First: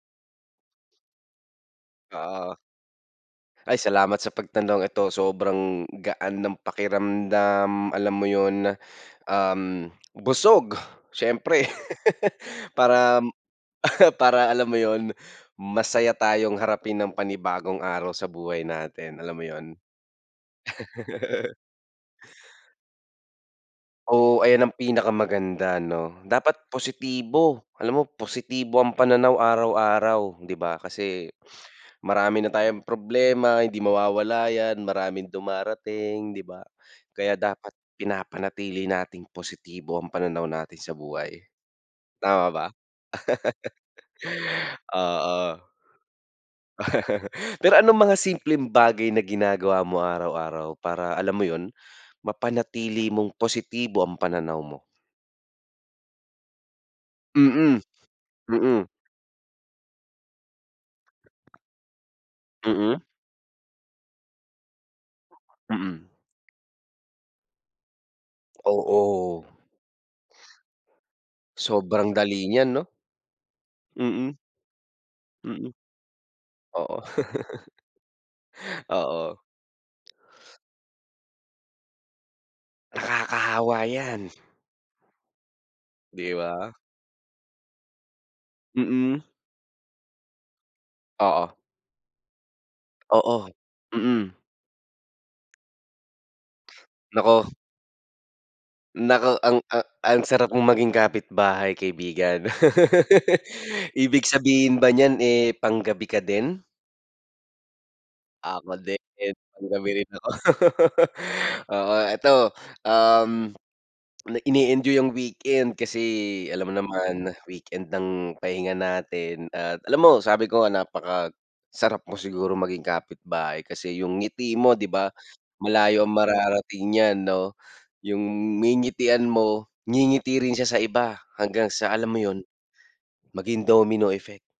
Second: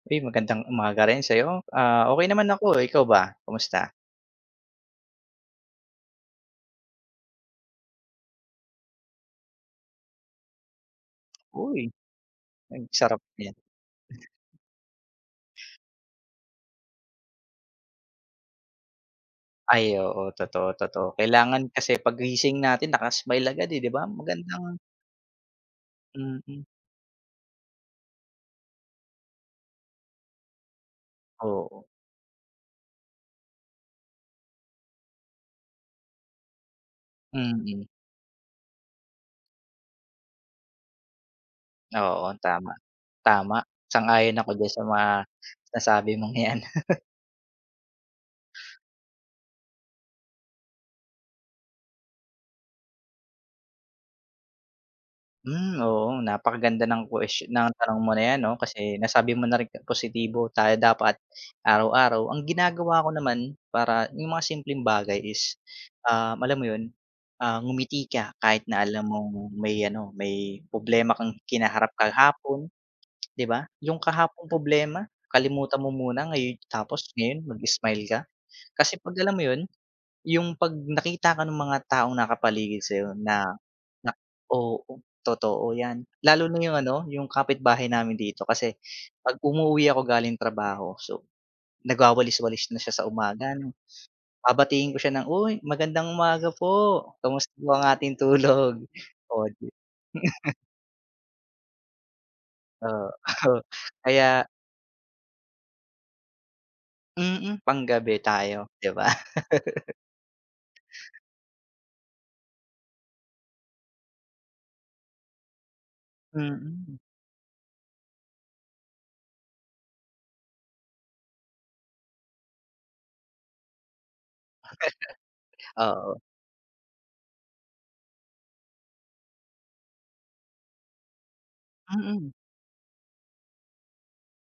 Uy, magandang umaga rin sa 'yo. Ah. okey naman Oo. ako, ikaw ba Ay, kumusta? salamat sa pagtanong. Ito sobrang gaan ng pakiramdam, alam mo iyon. Um, busog syempre, Uy. Ang sarap param nyan. para alam mo yun, masaya tayong harapin ang panibagong araw sa buhay natin. Alam mo yun? Ay, oo, totoo, totoo. Kailangan kasi pag gising natin naka-smile agad eh, 'di ba? Oh, ayan ang Magandang pinakamaganda 'no. Mm. Dapat positibo. Alam mo, positibo ang pananaw araw-araw, hindi ba kasi Oo. marami na tayong problema, hindi mawawala yan, maraming dumarating, 'di ba? Kaya dapat Mm. pinapanatili nating positibo ang pananaw natin sa buhay, Oo, tama ba? tama, tama. Sang-ayon ako don sa mga na Oo. sinasabi mong yan. Pero anong mga simpleng bagay na ginagawa mo araw-araw, para alam mo yun mapanatili mong positibo ang pananaw mo? Hmm, oo, napakaganda ng quest ng Mm, tanong mo na ayan, 'no, mm. kasi nasabi mo na rin na k positibo tayo dapat araw-araw. Ang Mm? ginagawa ko naman para yung mga simpleng bagay is, Mm. ah, alam mo yun, ah ngumiti ka kahit na alam Oo. mong may ano, may problema kang kinaharap Sobrang dali nyan kahapon, 'no? 'di ba? Yung Mm. kahapong problema Mm. kalimutan mo muna ngayon Oo. tapos ngayon, mag-smile ka. Kasi kapag alam Oo. mo iyon, yung kapag nakita ka ng mga taong nakapaligid sa iyo na Nakakahawa na yan. oo, totoo yan. 'Di Lalo na ba? yung ano, yung kapitbahay namin dito kasi Mm. kapag umuuwi ako galing trabaho, so, Oo. nagwawalis-walis na siya sa Oo, umaga, 'no. mm. Babatiin ko siya ng "Uy, magandang umaga po. Kumus Naku. ang ating tulog?". Naku, O ang di a ang sarap mong maging kapitbahay, kaibigan. Oo, Ibig kaya sabihin ba niyan, eh pang-gabi ka din? Mm, panggabi tayo, Ako 'di din, ba. pang-gabi rin ako. Oo, eto, um, ini-enjoy yung weekend kasi alam mo Mm. naman, weekend lang pahinga natin, at alam mo, sabi ko, napakasarap mo siguro maging kapitbahay kasi yung ngiti mo, 'di ba, malayo ang Oo. mararating niyan, 'no. Yung ngingitian mo, ngingiti rin siya sa iba, hanggang sa, alam mo, Mm. yun, maging domino effect.